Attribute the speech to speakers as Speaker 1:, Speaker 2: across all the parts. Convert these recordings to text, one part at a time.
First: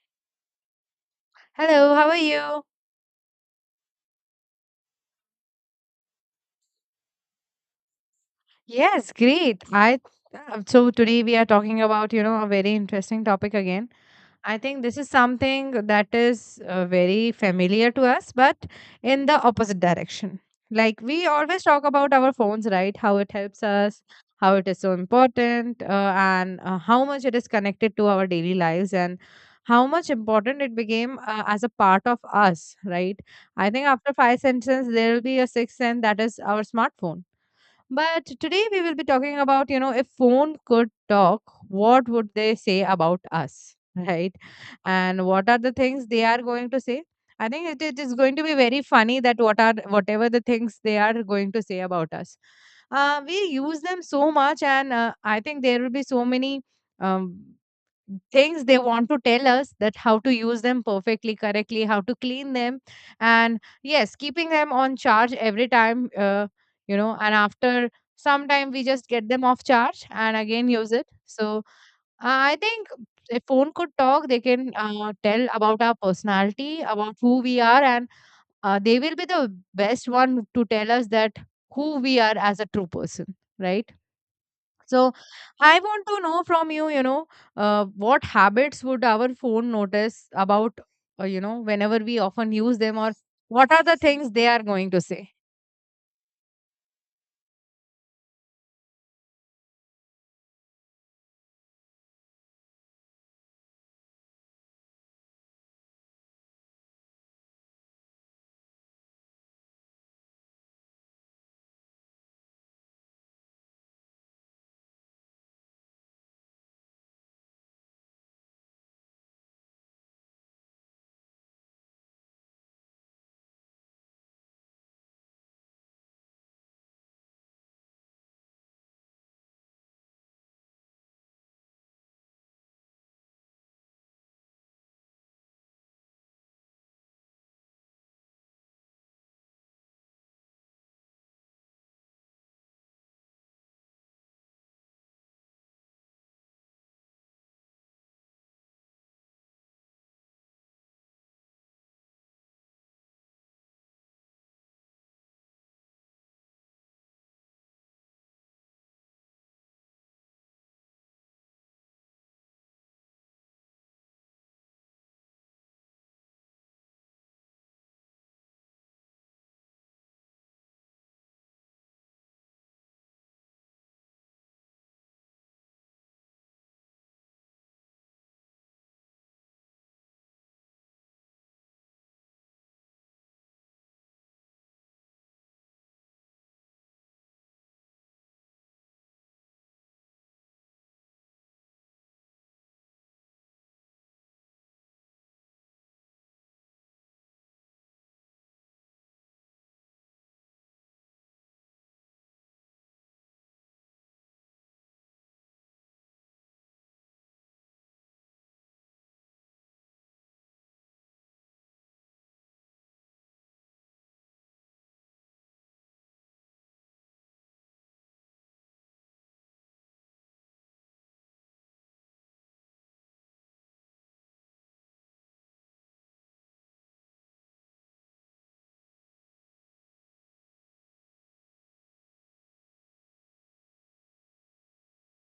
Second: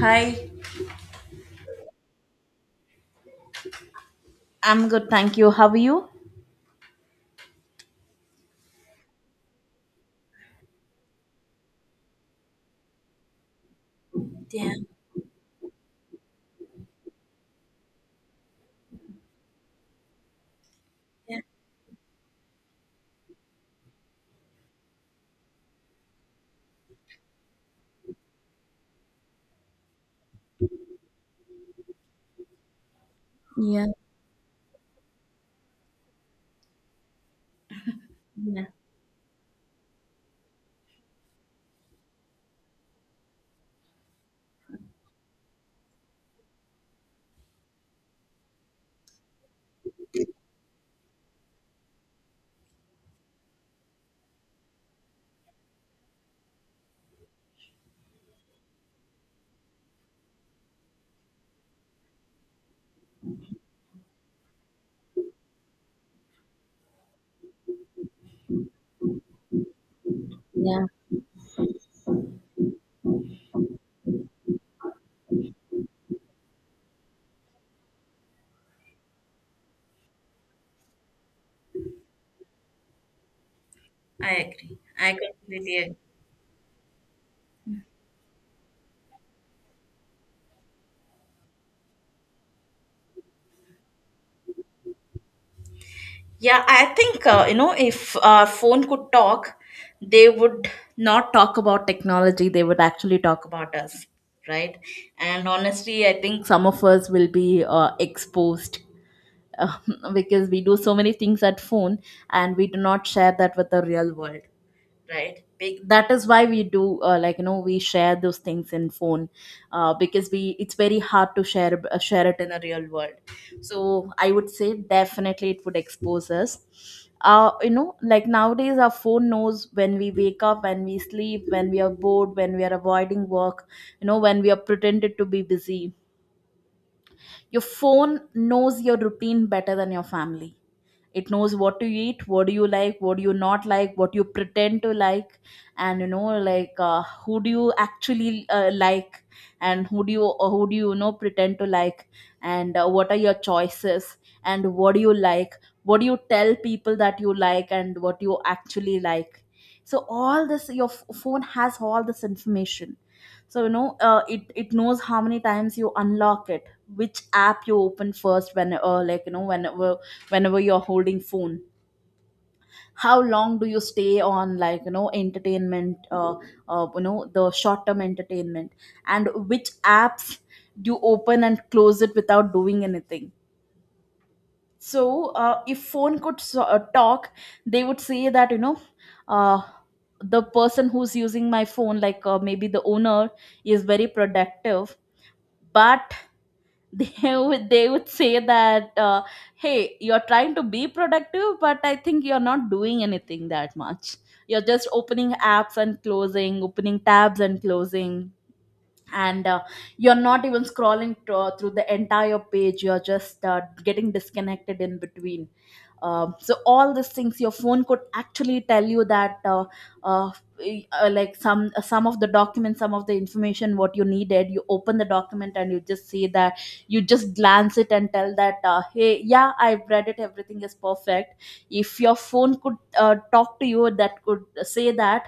Speaker 1: Hi.
Speaker 2: Hello, how are you?
Speaker 1: I'm good, thank you. How are you?
Speaker 2: Yes, great. I so today we are talking about, you know, a very interesting topic again. I
Speaker 1: Yeah,
Speaker 2: think this is something that is very familiar to us, but in the opposite direction. Like we always talk about our phones, right? How it helps us, how it is so important, and how much it is connected to our daily lives and how much important it became as a part of us, right? I
Speaker 1: Yeah,
Speaker 2: think after five sentences, there will be a sixth sense that is our smartphone. But today
Speaker 1: yeah,
Speaker 2: we will be talking about, you know, if phone could talk, what would they say about us, right? And what are the things they are going to say? I think it is going to be very funny that what are whatever the things they are going to say about us. We use them so much, and I think there will be so many. Um, Things they want to tell us that how to use them perfectly correctly, how to clean them, and yes, keeping them on charge every time, and after some time we just get them off charge and again
Speaker 1: yeah.
Speaker 2: use it. So I think if phone could talk, they can tell about our personality, about who we are, and they will be the best one to tell us that who we are as a true person, right?
Speaker 1: I agree.
Speaker 2: So
Speaker 1: I completely
Speaker 2: I
Speaker 1: agree.
Speaker 2: want to know from you, what habits would our phone notice about, whenever we often use them, or what are the things they are going to say?
Speaker 1: Yeah, I think you know if phone could talk, they would not talk about technology. They would actually talk about us, right? And honestly, I think some of us will be exposed because we do so many things at phone, and we do not share that with the real world, right. That is why we do like you know, we share those things in phone, because we it's very hard to share share it in a real world. So I would say definitely it would expose us. You know, like nowadays our phone knows when we wake up, when we sleep, when we are bored, when we are avoiding work, you know, when we are pretended to be busy. Your phone knows your routine better than your family. It knows what to eat, what do you like, what do you not like, what you pretend to like. And you know like, who do you actually like, and who do you, or who do you, you know, pretend to like. And what are your choices, and what do you like, what do you tell people that you like, and what you actually like. So all this, your phone has all this information. So you know, it knows how many times you unlock it, which app you open first, when like you know, whenever you're holding phone, how long do you stay on like you know entertainment, you know, the short term entertainment, and which apps you open and close it without doing anything. So if phone could talk, they would say that, you know, uh the person who's using my phone, like maybe the owner, is very productive. But they would, they would say that, hey, you're trying to be productive, but I think you're not doing anything that much. You're just opening apps and closing, opening tabs and closing, and you're not even scrolling through the entire page, you're just getting disconnected in between. So all these things your phone could actually tell you that, uh, like some, some of the documents, some of the information, what you needed, you open the document and you just see that, you just glance it and tell that, hey yeah, I've read it, everything is perfect. If your phone could talk to you, that could say that,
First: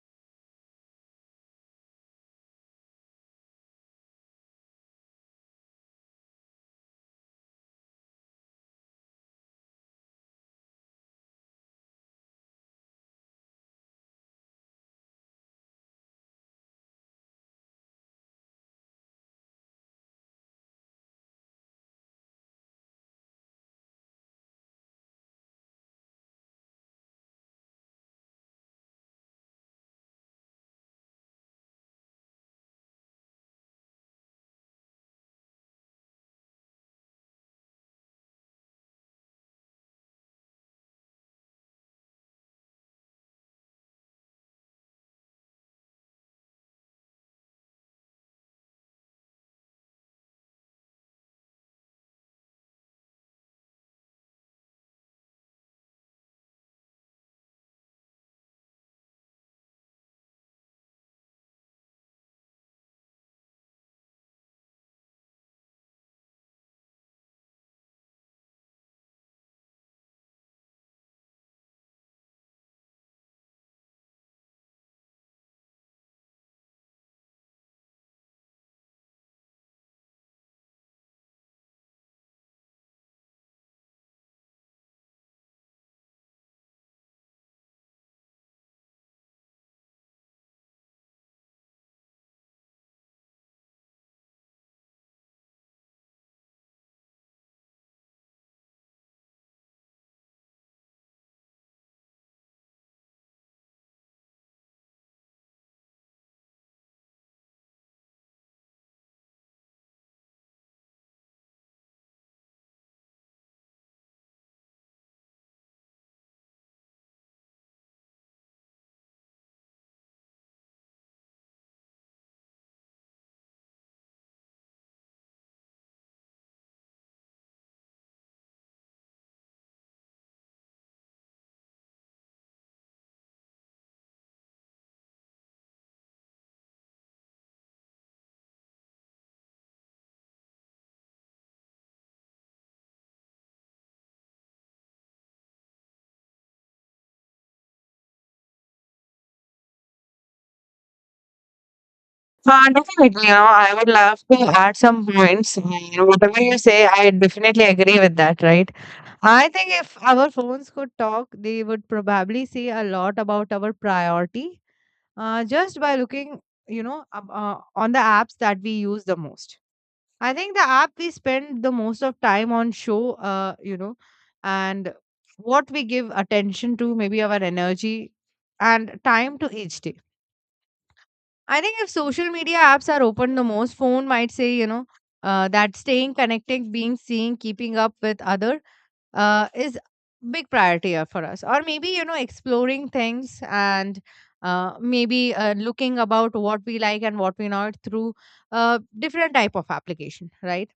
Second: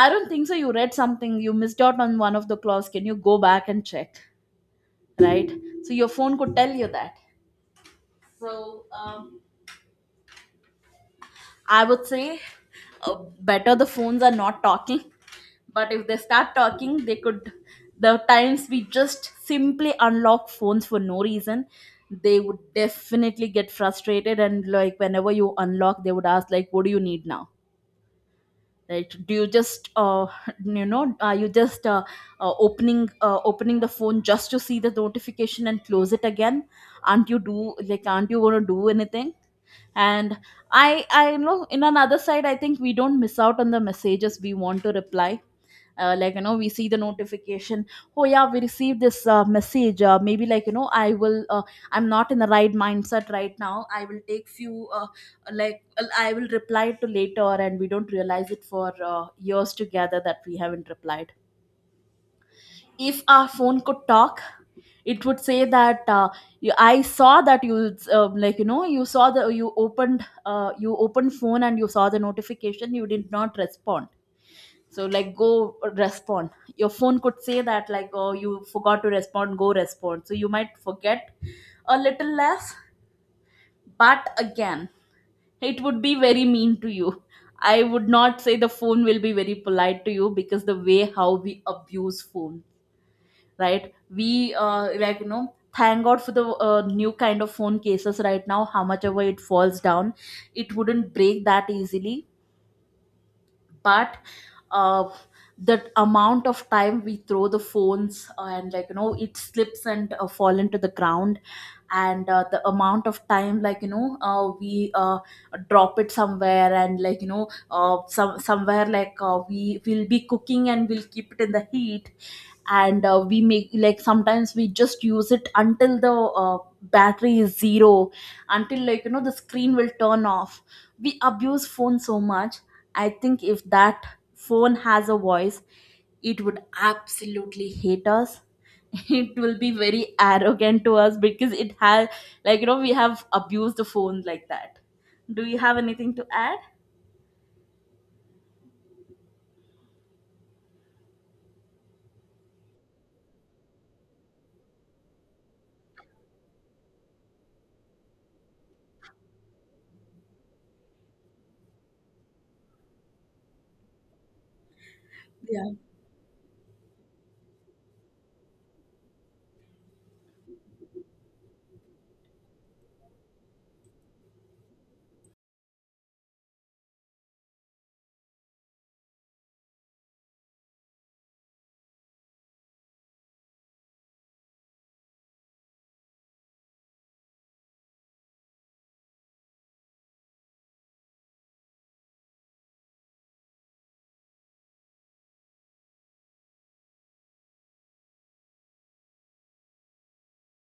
Speaker 1: I don't think so you read something, you missed out on one of the clause, can you go back and check, right? So your phone could tell you that. so um, I would say, better the phones are not talking, but if they start talking, they could. The times we just simply unlock phones for no reason, they would definitely get frustrated. And like whenever you unlock, they would ask like, "What do you need now?" Right? Do you just, you know, are you just opening, opening the phone just to see the notification and close it again? Aren't you do like? Aren't you gonna do anything? And I know, in another side, I think we don't miss out on the messages we want to reply. Like you know, we see the notification, oh yeah, we received this message, maybe like you know, I'm not in the right mindset right now, I will take few, I will reply to later, and we don't realize it for years together that we haven't replied. If our phone could talk, it would say that, you, I saw that you, like you know, you saw the, you opened, you opened phone and you saw the notification, you did not respond, so like go respond. Your phone could say that, like oh you forgot to respond, go respond, so you might forget a little less. But again, it would be very mean to you. I would not say the phone will be very polite to you, because the way how we abuse phone, right? We like you know, thank god for the new kind of phone cases right now, how much ever it falls down, it wouldn't break that easily. But uh, the amount of time we throw the phones, and like you know, it slips and fall into the ground, and the amount of time, like you know we drop it somewhere, and like you know somewhere, like we will be cooking and we'll keep it in the heat, and we make, like sometimes we just use it until the battery is zero, until like you know the screen will turn off. We abuse phone so much. I think if that phone has a voice, it would absolutely hate us. It will be very arrogant to us, because it has, like you know, we have abused the phone like that. Do you have anything to add?
Speaker 2: Definitely, I would love to add some points. And whatever you say, I definitely agree with that, right? I think if our phones could talk, they would probably say a lot about our priority, just by looking, on the apps that we use the most. I think the app we spend the most of time on show, and what we give attention to, maybe our energy and time to each day. I think if social media apps are open the most, phone might say, that staying connected, being seen, keeping up with other is big priority for us. Or maybe, you know, exploring things and maybe looking about what we like and what we not through different type of application, right?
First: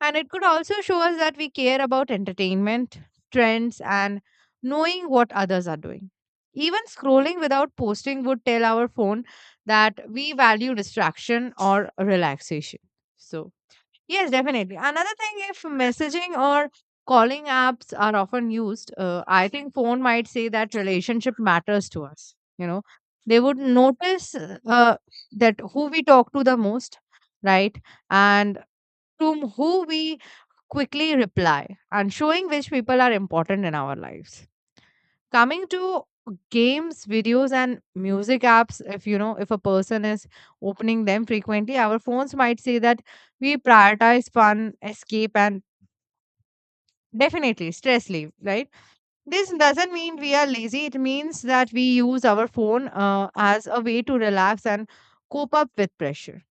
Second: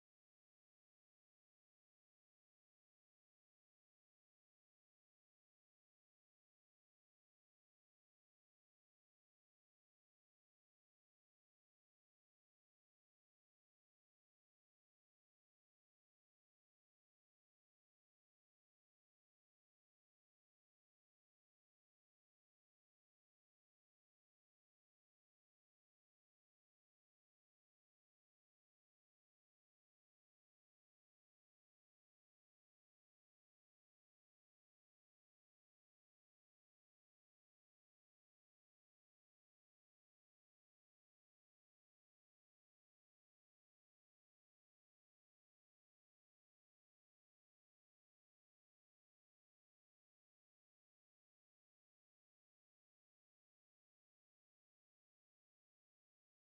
Speaker 2: And it could also show us that we care about entertainment, trends, and knowing what others are doing. Even scrolling without posting would tell our phone that we value distraction or relaxation. So, yes, definitely. Another thing, if messaging or calling apps are often used, I think phone might say that relationship matters to us. They would notice that who we talk to the most, right? And to who we quickly reply, and showing which people are important in our lives. Coming to games, videos, and music apps, if you know, if a person is opening them frequently, our phones might say that we prioritize fun, escape, and definitely stress leave, right? This doesn't mean we are lazy, it means that we use our phone as a way to relax and cope up with pressure.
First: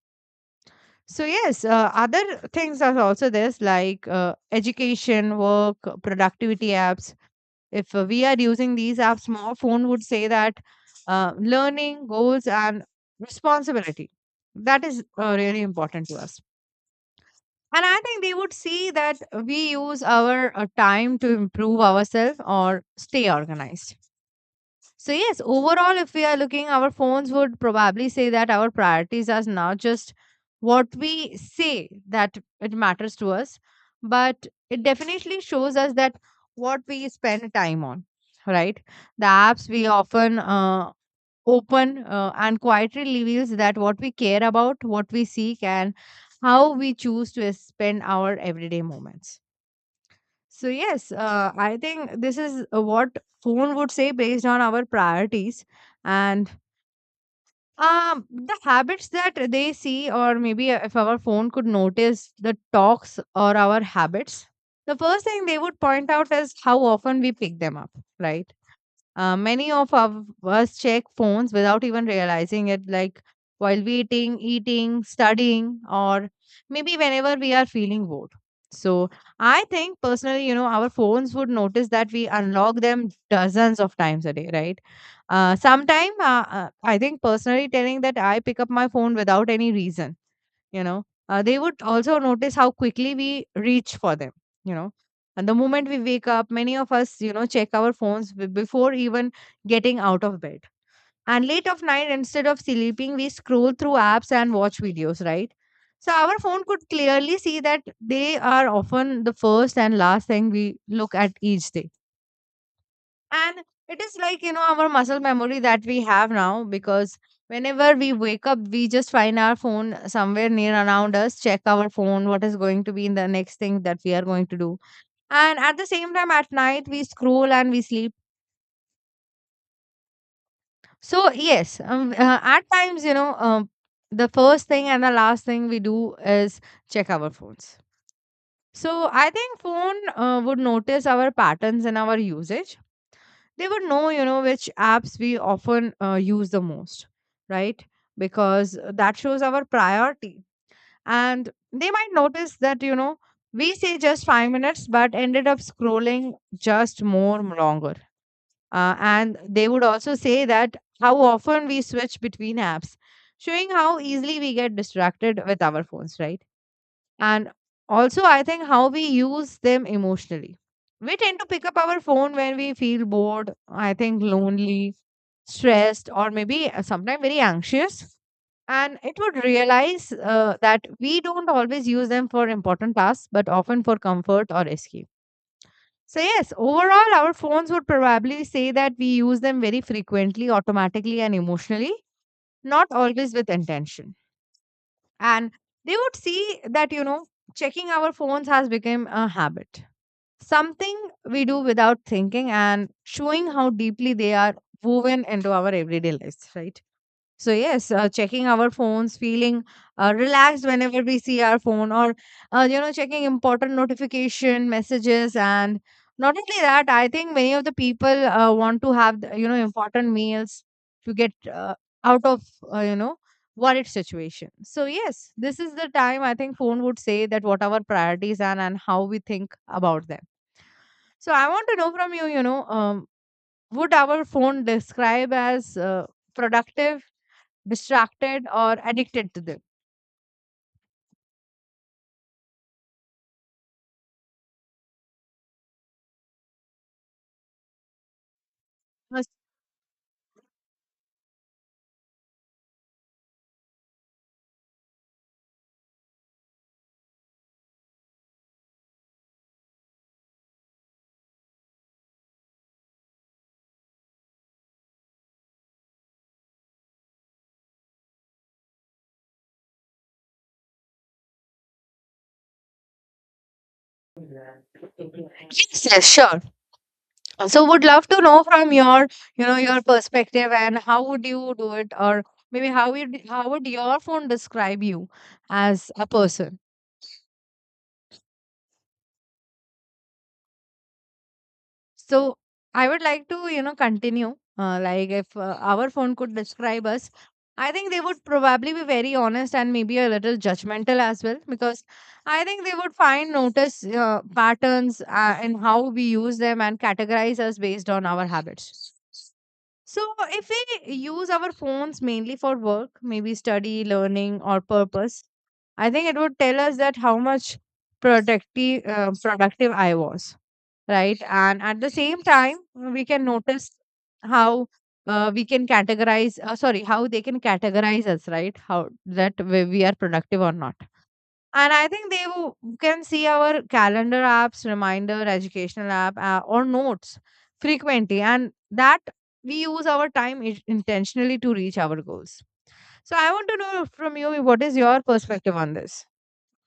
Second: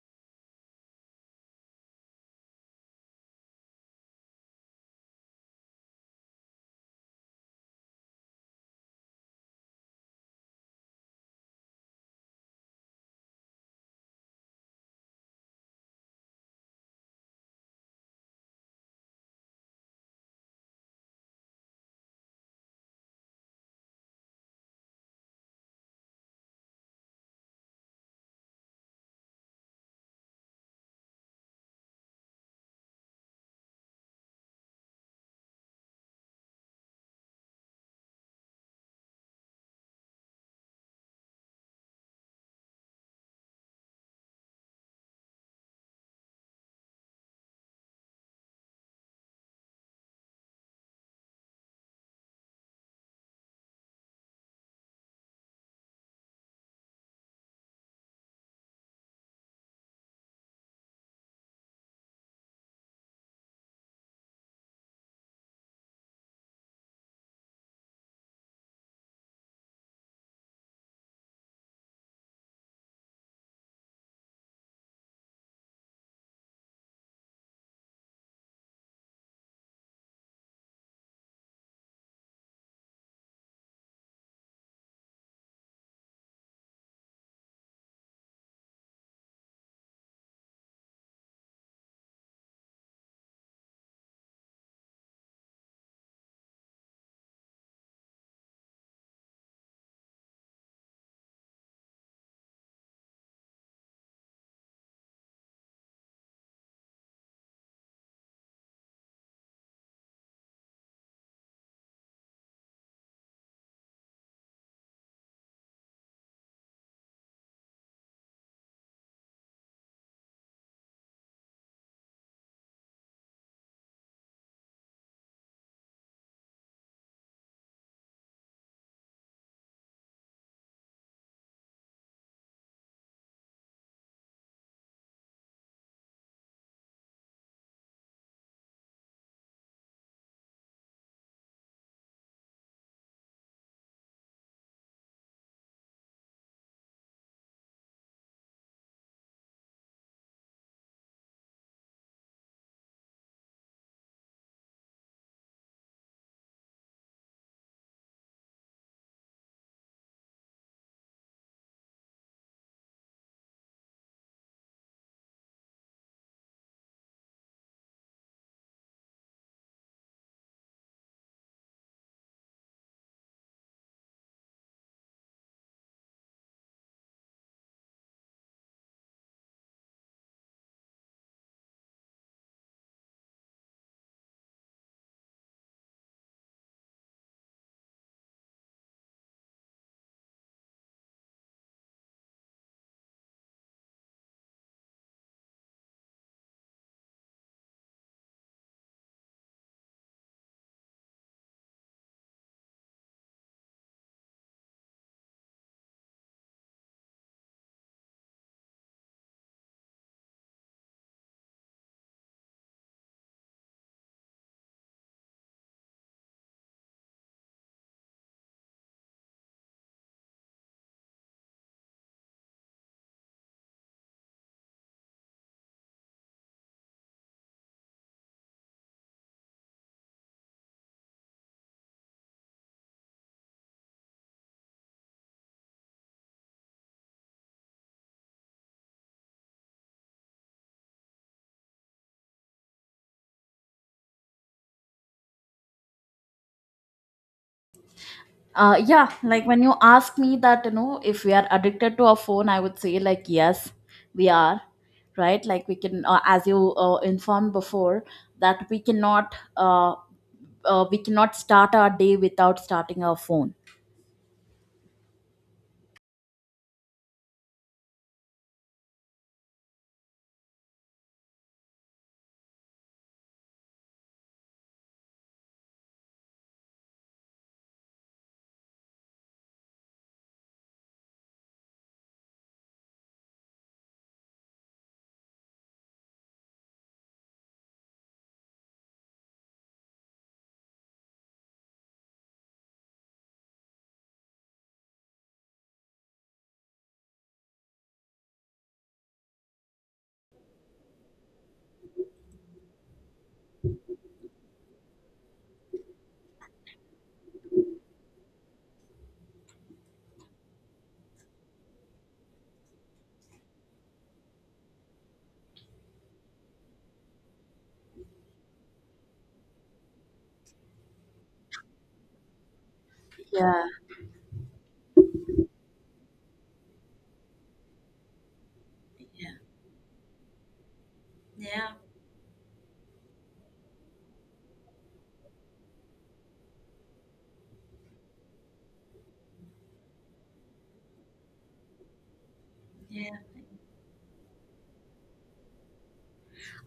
Speaker 2: So yes, other things are also this, like education, work, productivity apps. If we are using these apps more, phone would say that learning, goals, and responsibility. That is really important to us. And I think they would see that we use our time to improve ourselves or stay organized. So, yes, overall, if we are looking, our phones would probably say that our priorities are not just what we say that it matters to us, but it definitely shows us that what we spend time on, right? The apps we often open and quietly reveals that what we care about, what we seek, and how we choose to spend our everyday moments. So yes, I think this is what phone would say based on our priorities, and the habits that they see. Or maybe if our phone could notice the talks or our habits, the first thing they would point out is how often we pick them up, right? Many of us check phones without even realizing it, like while waiting, eating, studying, or maybe whenever we are feeling bored. So I think personally, you know, our phones would notice that we unlock them dozens of times a day, right? Sometime I think personally telling that I pick up my phone without any reason you know they would also notice how quickly we reach for them you know and the moment we wake up, many of us check our phones before even getting out of bed. And late of night, instead of sleeping, we scroll through apps and watch videos, right? So our phone could clearly see that they are often the first and last thing we look at each day. And it is like, our muscle memory that we have now, because whenever we wake up, we just find our phone somewhere near around us, check our phone, what is going to be in the next thing that we are going to do. And at the same time, at night, we scroll and we sleep. So, yes, at times, the first thing and the last thing we do is check our phones. So, I think phone would notice our patterns in our usage. They would know, which apps we often use the most, right? Because that shows our priority. And they might notice that we say just 5 minutes but ended up scrolling just more longer. And they would also say that how often we switch between apps, showing how easily we get distracted with our phones, right? And also I think how we use them emotionally. We tend to pick up our phone when we feel bored, I think, lonely, stressed, or maybe sometimes very anxious. And it would realize that we don't always use them for important tasks but often for comfort or escape. So yes, overall, our phones would probably say that we use them very frequently, automatically, and emotionally, not always with intention. And they would see that checking our phones has become a habit, something we do without thinking, and showing how deeply they are woven into our everyday lives, right? So yes, checking our phones, feeling relaxed whenever we see our phone, or checking important notification messages, and not only that, I think many of the people want to have the, important meals to get out of, uh, you know worried situation. So yes, this is the time I think phone would say that what our priorities are and how we think about them. So I want to know from you, would our phone describe as productive, distracted, or addicted to them?
Speaker 1: Yeah,
Speaker 2: Yes,
Speaker 1: like when you ask me that, you know, if we are addicted to our phone, I would say like yes, we are, right? Like we can, as you informed before, that we cannot start our day without starting our phone.
Speaker 2: yes, sure. So would love to know from your perspective, and how would you do it, or maybe how would your phone describe you as a person? So I would like to, continue. Like if our phone could describe us, I think they would probably be very honest and maybe a little judgmental as well, because I think they would find notice patterns in how we use them and categorize us based on our habits. So, if we use our phones mainly for work, maybe study, learning, or purpose, I think it would tell us that how much productive I was, right? And at the same time, we can
Speaker 1: Yeah.
Speaker 2: notice how we can categorize. Sorry, how they can categorize us, right? How that we are productive or not.
Speaker 1: Yeah,
Speaker 2: And I think they can see our calendar apps, reminder, educational app, or notes frequently. And that we use our time intentionally to reach our goals.
Speaker 1: yeah.
Speaker 2: So I want to know from you, what is your perspective on this?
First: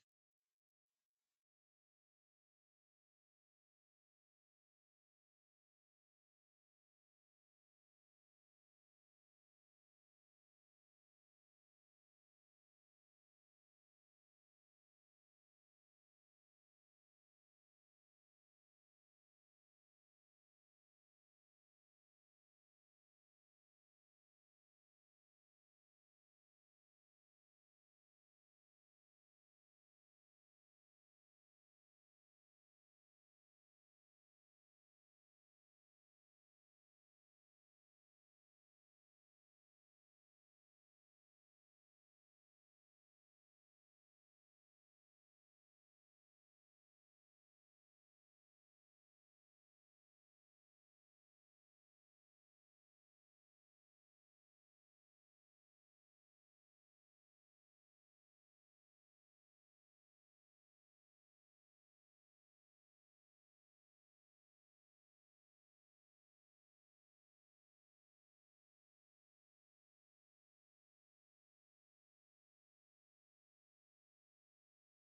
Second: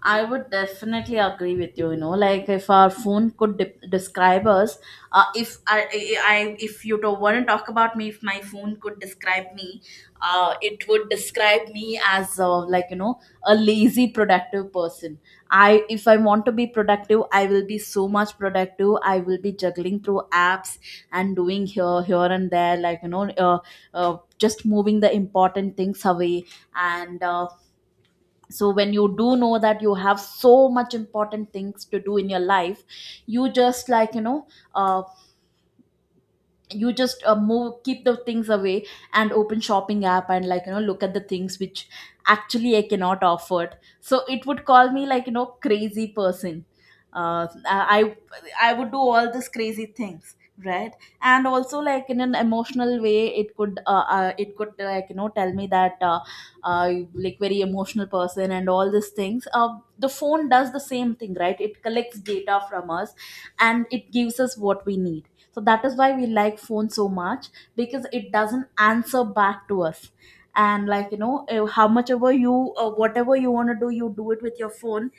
Speaker 1: I would definitely agree with you. You know, like if our phone could describe us, if if you don't want to talk about me, if my phone could describe me, it would describe me as, like you know, a lazy productive person. If I want to be productive, I will be so much productive. I will be juggling through apps and doing here, here and there, like you know, just moving the important things away. And. So when you do know that you have so much important things to do in your life, you just like you know, uh, you just move, keep the things away, and open shopping app, and like you know, look at the things which actually I cannot afford. So it would call me, like you know, crazy person. uh, i I would do all these crazy things, right. And also, like in an emotional way, it could, it could like you know tell me that, like very emotional person and all these things. The phone does the same thing, right. It collects data from us, and it gives us what we need. So that is why we like phone so much, because it doesn't answer back to us. And like you know, how much ever you whatever you want to do, you do it with your phone.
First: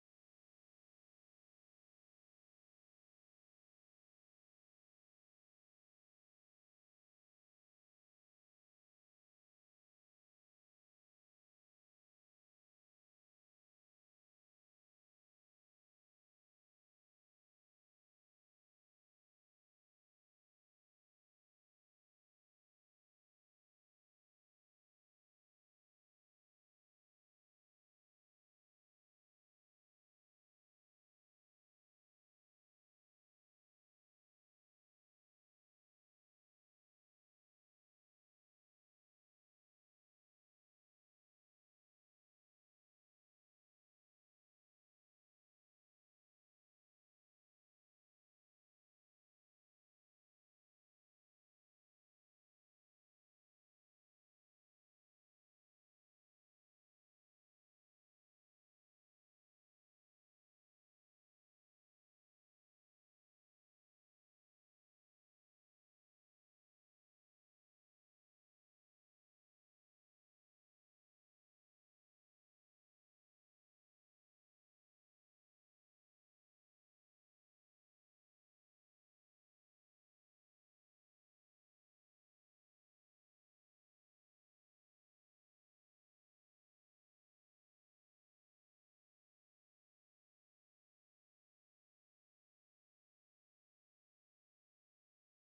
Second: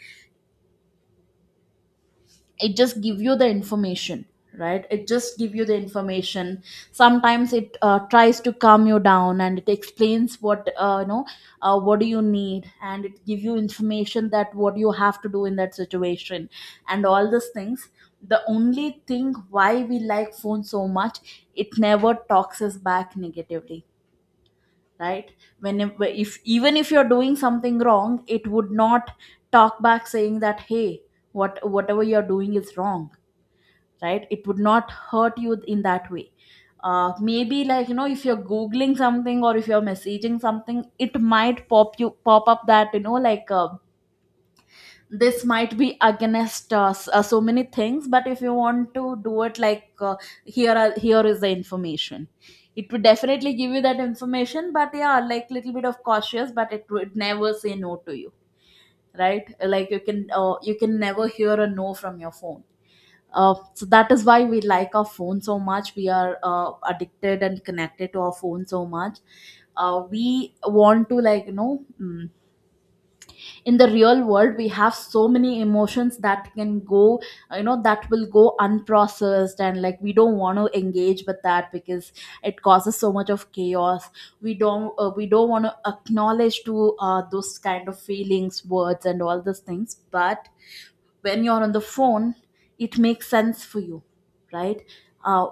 Speaker 1: It just give you the information, right. It just give you the information. Sometimes it tries to calm you down, and it explains what, you know, what do you need, and it give you information that what you have to do in that situation, and all these things. The only thing why we like phone so much, it never talks us back negatively, right. Whenever, if even if you're doing something wrong, it would not talk back saying that, hey, what, whatever you're doing is wrong, right. It would not hurt you in that way. Maybe like you know, if you're googling something, or if you're messaging something, it might pop up that you know, like this might be against, so many things, but if you want to do it, like here is the information. It would definitely give you that information, but yeah, like little bit of cautious, but it would never say no to you, right. Like you can, you can never hear a no from your phone. So that is why we like our phone so much. We are addicted and connected to our phone so much. We want to like you know, in the real world we have so many emotions that can go, you know, that will go unprocessed, and like we don't want to engage with that because it causes so much of chaos. We don't want to acknowledge to those kind of feelings, words and all those things. But when you're on the phone, it makes sense for you, right. uh,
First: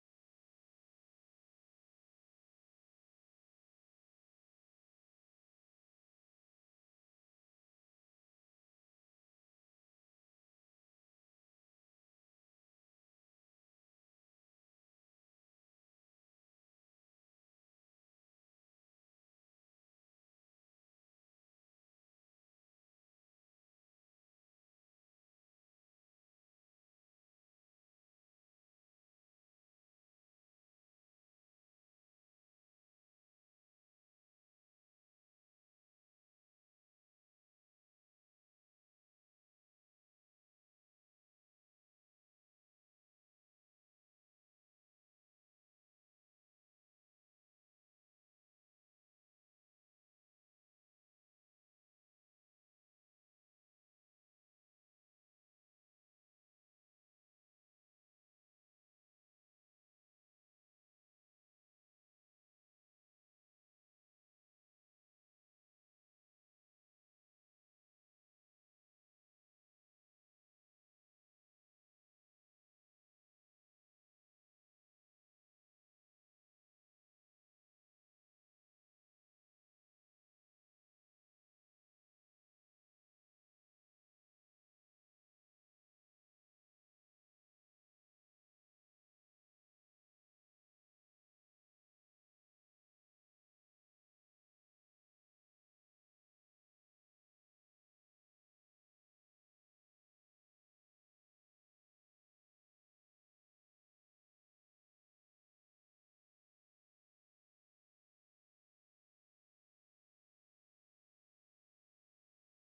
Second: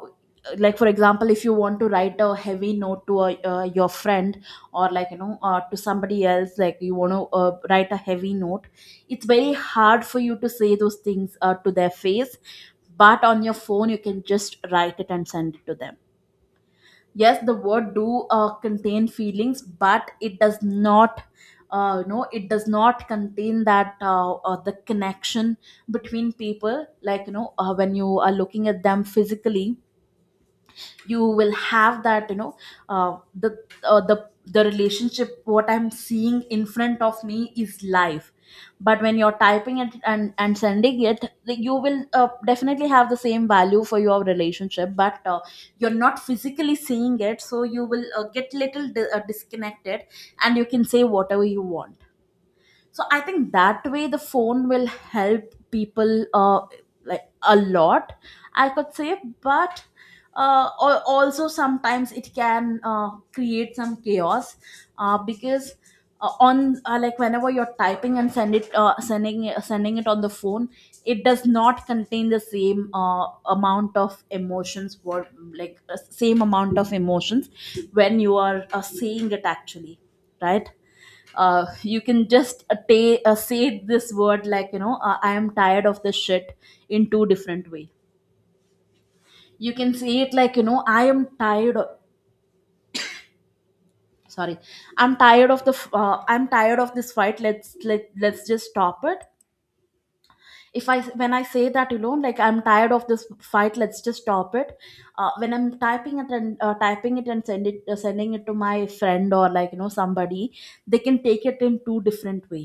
Speaker 1: like for example, if you want to write a heavy note to a, your friend, or like you know to somebody else, like you want to write a heavy note, it's very hard for you to say those things to their face, but on your phone you can just write it and send it to them. Yes, the word do contain feelings, but it does not you know it does not contain that the connection between people, like, you know, when you are looking at them physically, you will have that, you know, uh, the the relationship. What I'm seeing in front of me is live, but when you're typing it and sending it, like, you will definitely have the same value for your relationship, but you're not physically seeing it, so you will get little disconnected and you can say whatever you want. So I think that way the phone will help people, like, a lot, I could say. But also sometimes it can create some chaos, because on like, whenever you're typing and sending it on the phone, it does not contain the same amount of emotions, or like, same amount of emotions when you are seeing it actually, right. You can just say this word, like, you know, I am tired of this shit, in two different way. You can say it like, you know, I am tired of, sorry, I'm tired of I'm tired of this fight, let's just stop it. If I, when I say that, you know, like, I'm tired of this fight, let's just stop it, when I'm typing it and sending it to my friend or, like, you know, somebody, they can take it in two different way.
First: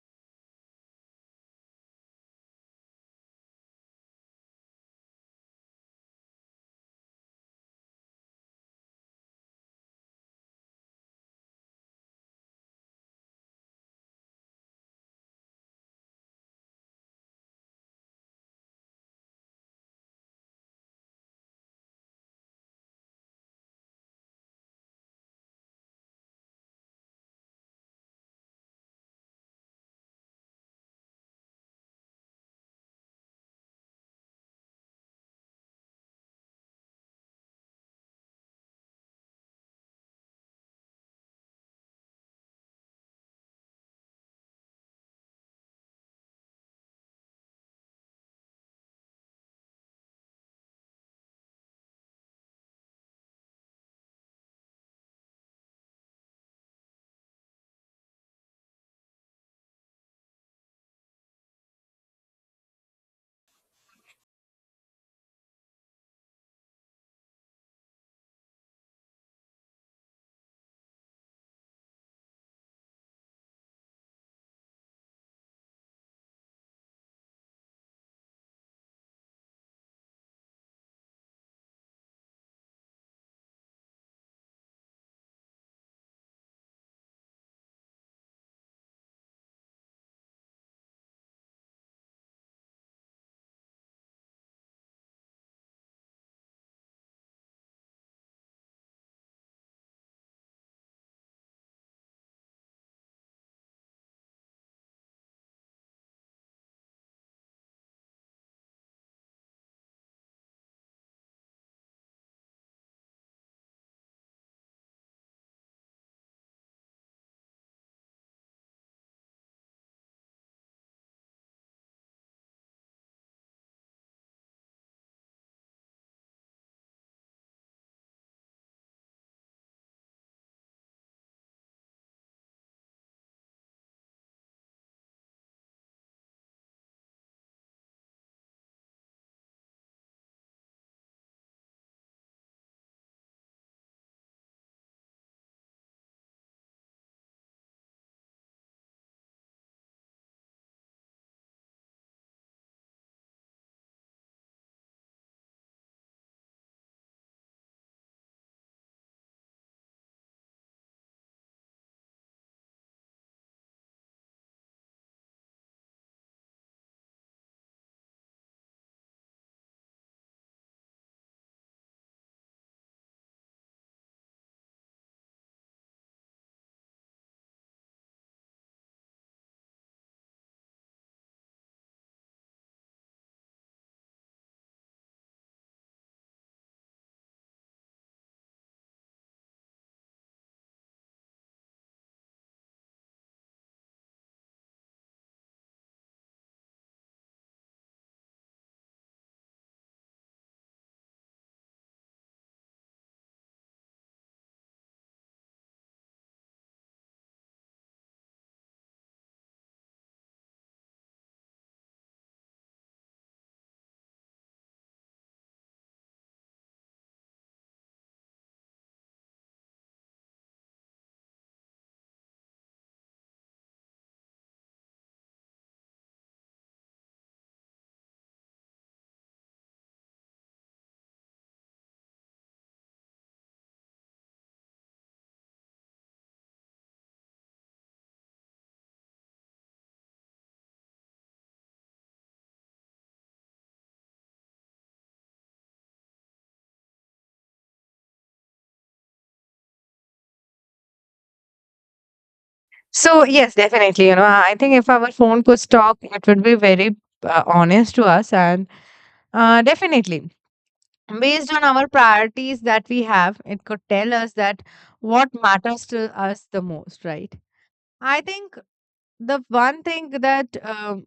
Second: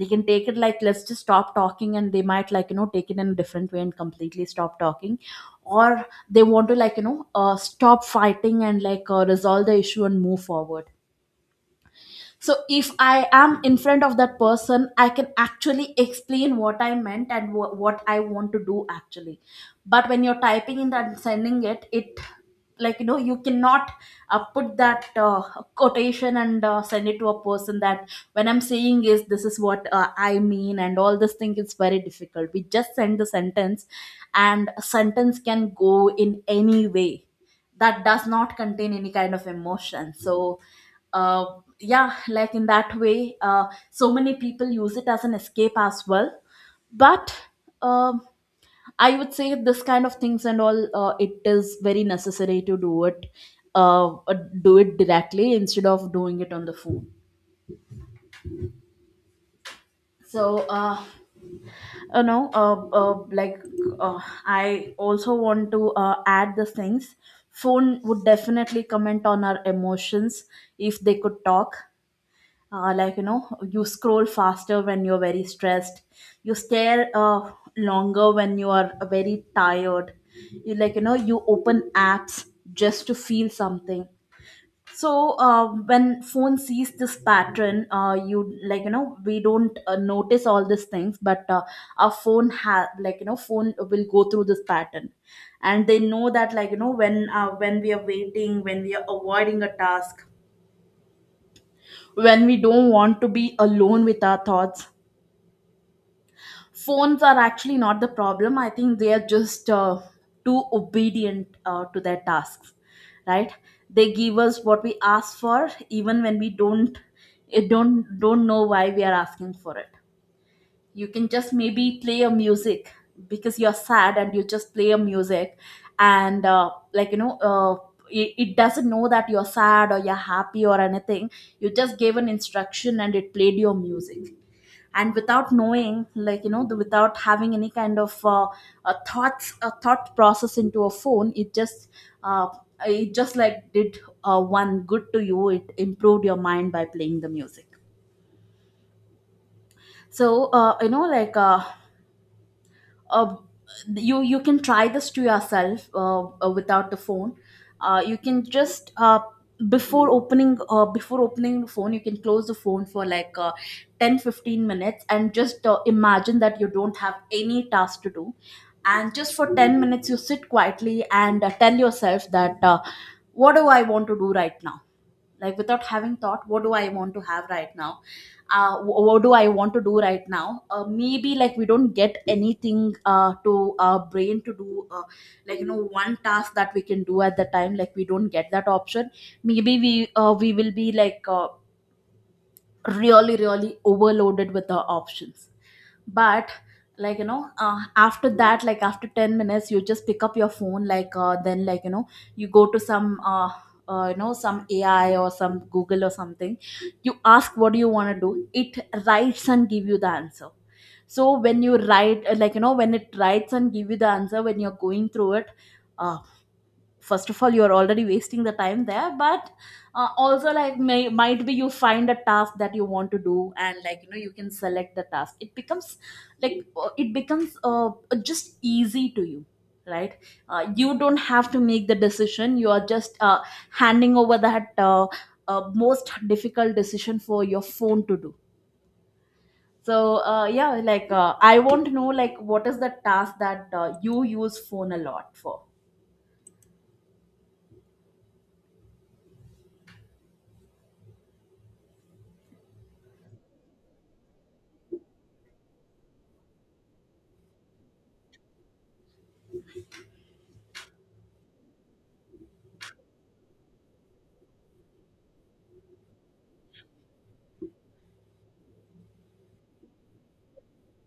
Speaker 1: They can take it like, let's just stop talking, and they might, like, you know, take it in a different way and completely stop talking, or they want to, like, you know, stop fighting and, like, resolve the issue and move forward. So if I am in front of that person, I can actually explain what I meant and what I want to do actually. But when you're typing in that and sending it, it, like, you know, you cannot put that quotation and send it to a person that when I'm saying is, this is what I mean, and all this thing is very difficult. We just send the sentence, and a sentence can go in any way. That does not contain any kind of emotion. So, uh, yeah, like, in that way, so many people use it as an escape as well. But um I would say this kind of things and all, it is very necessary to uh, uh, do it directly instead of doing it on the phone. So, like, uh, I also want to add the things. Phone would definitely comment on our emotions if they could talk. Like, you know, you scroll faster when you're very stressed, you stare longer when you are very tired, you, like, you know, you open apps just to feel something. So when phone sees this pattern, you, like, you know, we don't notice all these things, but our phone have, like, you know, phone will go through this pattern, and they know that, like, you know, when we are waiting, when we are avoiding a task, when we don't want to be alone with our thoughts. Phones are actually not the problem. I think they are just too obedient to their tasks, right? They give us what we ask for, even when we don't, it don't know why we are asking for it. You can just maybe play a music because you're sad, and you just play a music, and like, you know. It doesn't know that you're sad or you're happy or anything. You just gave an instruction and it played your music, and without knowing, like, you know, without having any kind of thought process into a phone, it just uh, it just, like, did one good to you, it improved your mind by playing the music. So you know, like, uh, you you can try this to yourself without the phone. You can just, before opening the phone, you can close the phone for like 10 15 minutes and just imagine that you don't have any task to do, and just for 10 minutes you sit quietly and tell yourself that what do I want to do right now, like, without having thought, what do I want to have right now, what do I want to do right now. Maybe, like, we don't get anything to our brain to do, like, you know, one task that we can do at the time, like, we don't get that option. Maybe we will be, like, really really overloaded with the options. But, like, you know, after that, like, after 10 minutes, you just pick up your phone, like, then, like, you know, you go to some you know, some ai or some google or something. You ask, what do you want to do, it writes and give you the answer. So when you write like, you know, when it writes and give you the answer, when you're going through it, uh, first of all, you're already wasting the time there. But also, like, might be you find a task that you want to do, and, like, you know, you can select the task, it becomes like it becomes just easy to you, right. You don't have to make the decision, you are just handing over that most difficult decision for your phone to do. So yeah, like, I want to know, like, what is the task that you use phone a lot for.
Speaker 2: So, yes, definitely. I think if our phone could talk, it would be very honest to us. And definitely, based on our priorities that we have, it could tell us that what matters to us the most, right? I think the one thing that um,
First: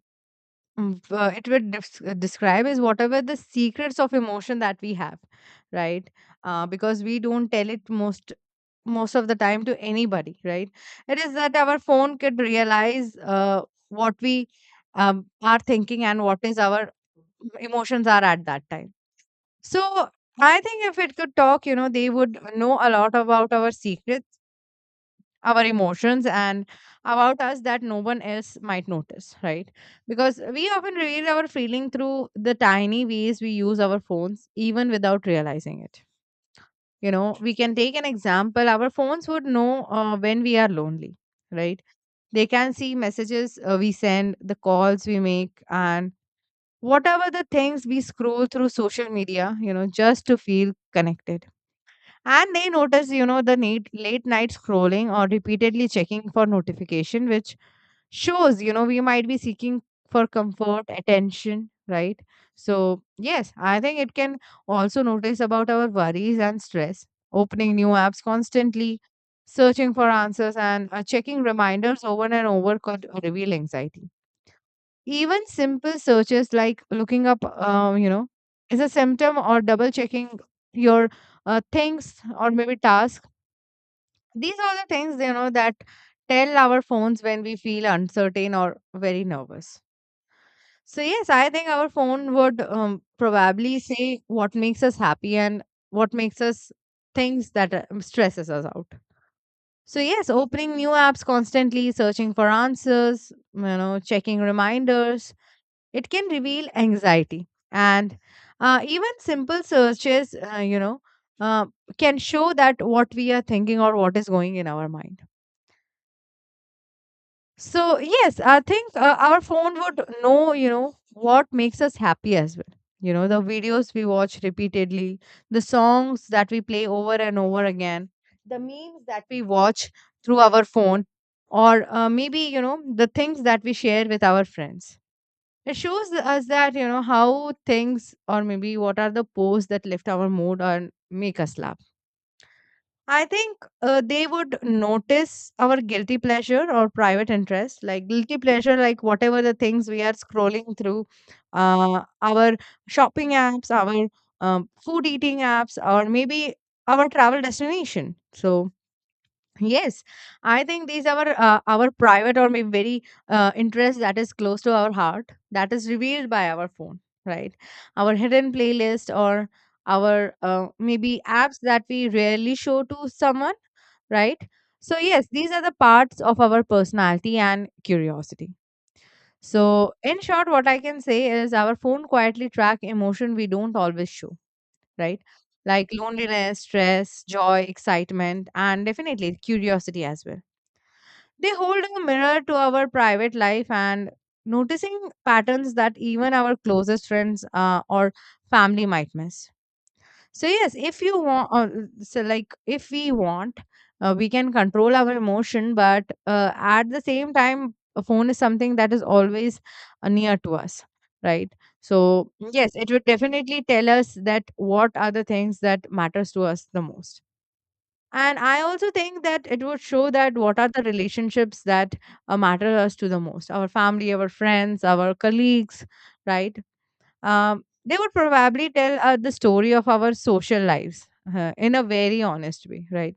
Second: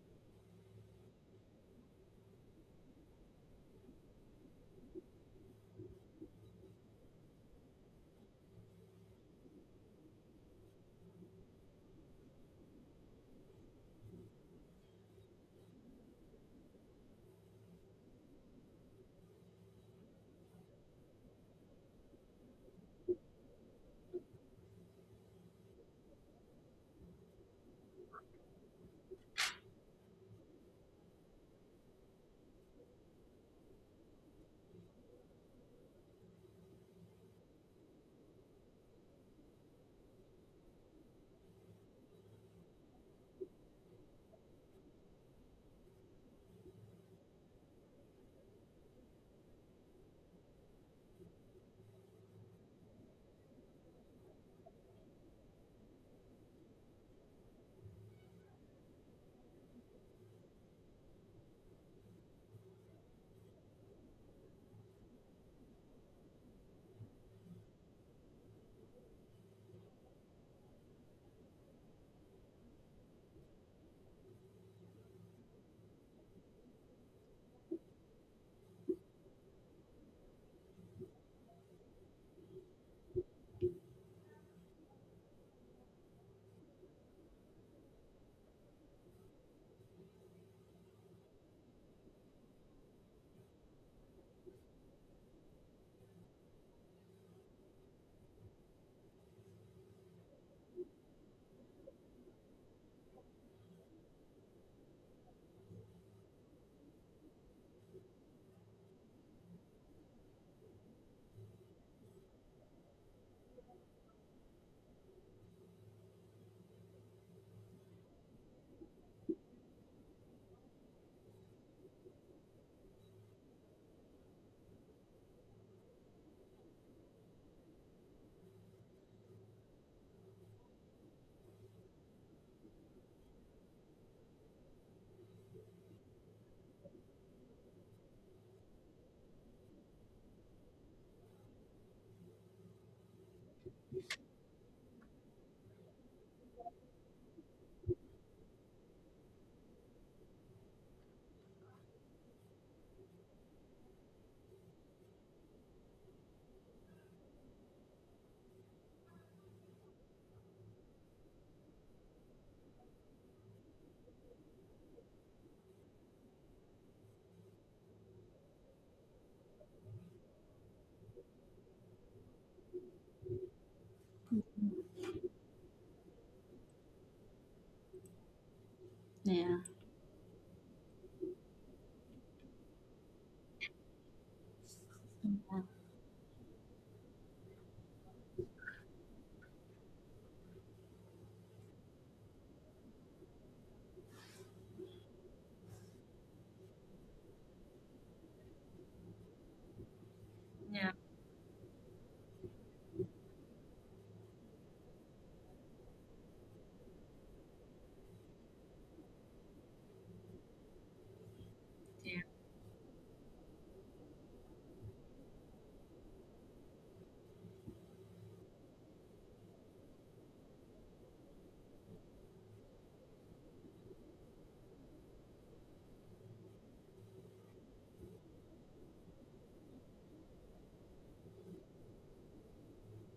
Speaker 2: mm, uh, it would describe is whatever the secrets of emotion that we have, right? Because we don't tell it most of the time to anybody, right? It is that our phone could realize what we are thinking and what is our emotions are at that time. So I think if it could talk, you know, they would know a lot about our secrets, our emotions, and about us that no one else might notice, right? Because we often reveal our feeling through the tiny ways we use our phones, even without realizing it. You know, we can take an example. Our phones would know when we are lonely, right? They can see messages we send, the calls we make, and whatever the things we scroll through social media, you know, just to feel connected. And they notice, you know, the need, late night scrolling or repeatedly checking for notification, which shows, you know, we might be seeking for comfort, attention, right? So, yes, I think it can also notice about our worries and stress, opening new apps constantly, searching for answers, and checking reminders over and over could reveal anxiety. Even simple searches like looking up, is a symptom or double checking your things or maybe tasks. These are the things, you know, that tell our phones when we feel uncertain or very nervous. So, yes, I think our phone would probably say what makes us happy and what makes us things that stresses us out. So, yes, opening new apps constantly, searching for answers, you know, checking reminders, it can reveal anxiety, and even simple searches, uh, can show that what we are thinking or what is going in our mind. So yes, I think our phone would know, you know, what makes us happy as well. You know, the videos we watch repeatedly, the songs that we play over and over again, the memes that we watch through our phone, or maybe, you know, the things that we share with our friends. It shows us that, you know, how things or maybe what are the posts that lift our mood and make us laugh. I think they would notice our guilty pleasure or private interest, like guilty pleasure, like whatever the things we are scrolling through, our shopping apps, our food eating apps, or maybe our travel destination. So, yes, I think these are our private or maybe very interest that is close to our heart that is revealed by our phone, right? Our hidden playlist or our maybe apps that we rarely show to someone, right? So yes, these are the parts of our personality and curiosity.
Speaker 1: Yeah.
Speaker 2: So in short, what I can say is our phone quietly track emotion we don't always show, right? Like loneliness, stress, joy, excitement, and definitely curiosity as well. They hold a mirror to our private life and noticing patterns that even our closest friends or family might miss. So yes,
Speaker 1: Yeah.
Speaker 2: if you want, so like if we want, we can control our emotion, but at the same time, a phone is something that is always near to us, right? So yes, it would definitely tell us that what are the things that matters to us the most. And I also think that it would show that what are the relationships that matter us to the most, our family, our friends, our colleagues, right? They would probably tell the story of our social lives in a very honest way, right?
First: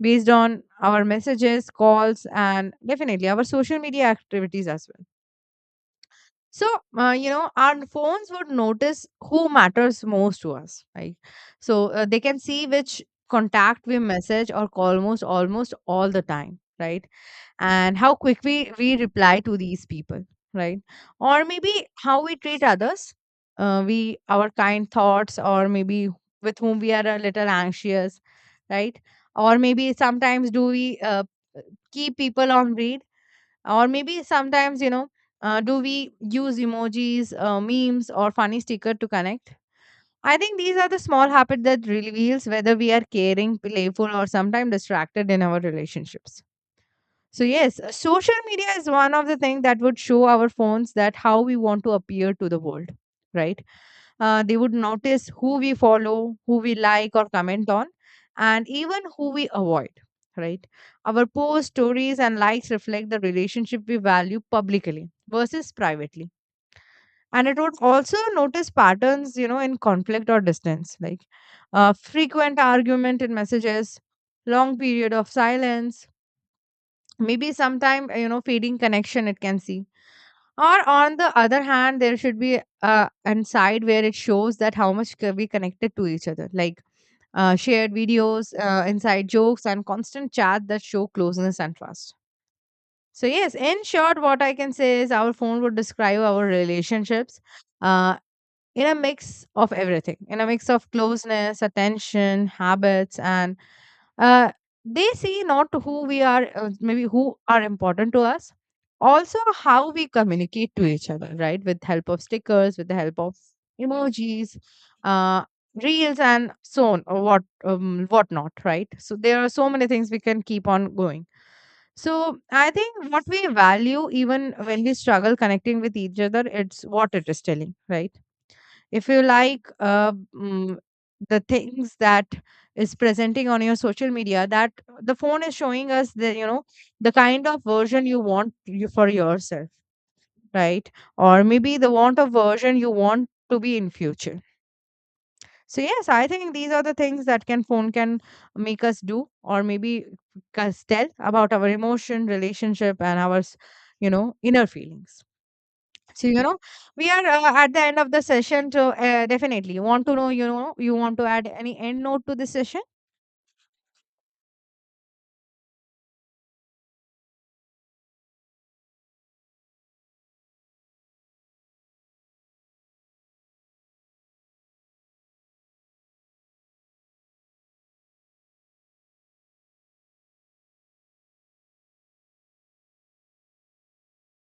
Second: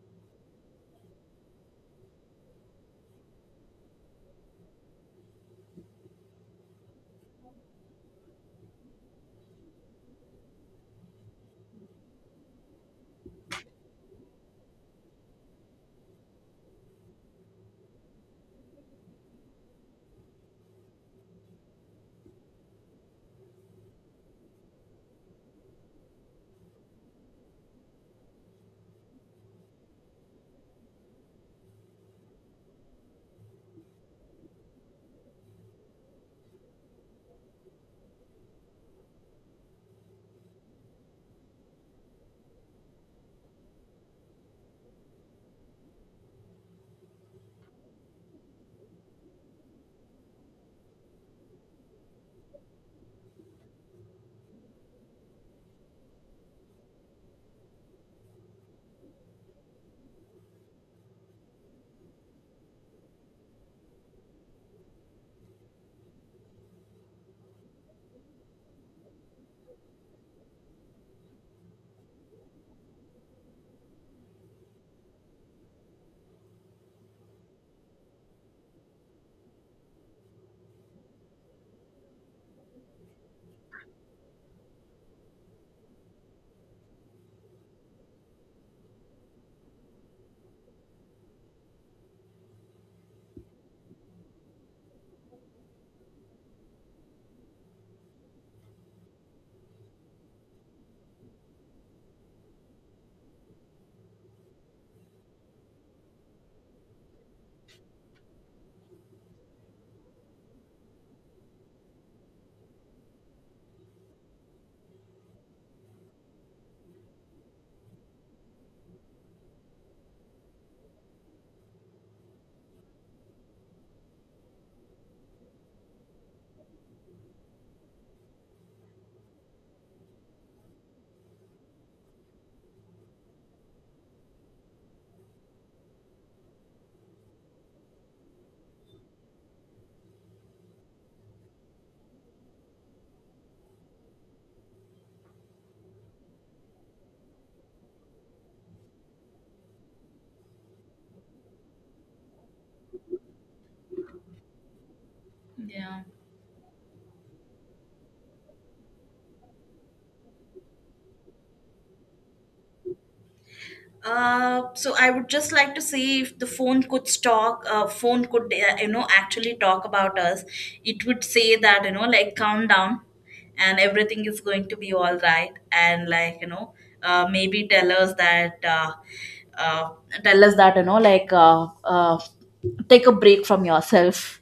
Speaker 2: Based on our messages, calls, and definitely our social media activities as well. So you know, our phones would notice who matters most to us, right? So they can see which contact we message or call most almost all the time, right? And how quick we reply to these people, right? Or maybe how we treat others, we our kind thoughts or maybe with whom we are a little anxious, right? Or maybe sometimes do we keep people on read, or maybe sometimes, you know, do we use emojis, memes or funny sticker to connect. I think these are the small habit that reveals whether we are caring, playful, or sometimes distracted in our relationships. So yes, social media is one of the things that would show our phones that how we want to appear to the world, right? They would notice who we follow, who we like or comment on, and even who we avoid, right? Our posts, stories, and likes reflect the relationship we value publicly versus privately. And it would also notice patterns, you know, in conflict or distance, like frequent argument in messages, long period of silence, maybe sometime, you know, fading connection it can see. Or on the other hand, there should be an side where it shows that how much we connected to each other, like shared videos, inside jokes, and constant chat that show closeness and trust. So yes, in short, what I can say is our phone would describe our relationships uh, in a mix of everything, in a mix of closeness, attention, habits, and uh, they see not who we are, maybe who are important to us, also how we communicate to each other, right, with help of stickers, with the help of emojis, uh, reels and so on, or what whatnot, right? So there are so many things we can keep on going. So I think what we value even when we struggle connecting with each other, it's what it is telling, right? If you like the things that is presenting on your social media, that the phone is showing us the, you know, the kind of version you want you for yourself, right? Or maybe the want of version you want to be in future. So yes, I think these are the things that can phone can make us do, or maybe us tell about our emotion, relationship, and our you know, inner feelings.
Speaker 1: Yeah.
Speaker 2: So, you know, we are at the end of the session. So, definitely, you want to know, you want to add any end note to this session?
Speaker 1: So I would just like to see if the phone could talk. Phone could you know, actually talk about us. It would say that, you know, like, calm down, and everything is going to be all right. And like, you know, maybe tell us that uh, tell us that, you know, like, take a break from yourself.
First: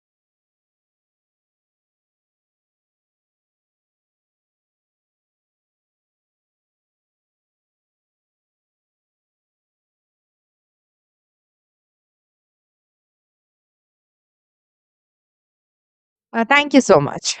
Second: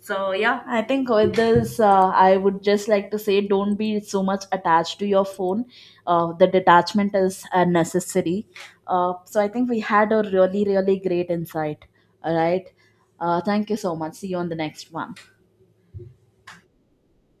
Speaker 1: So yeah, I think with this, I would just like to say, don't be so much attached to your phone. The detachment is necessary. So I think we had a really, really great insight. All right. Thank you so much. See you on the next one.
Speaker 2: Thank you so much.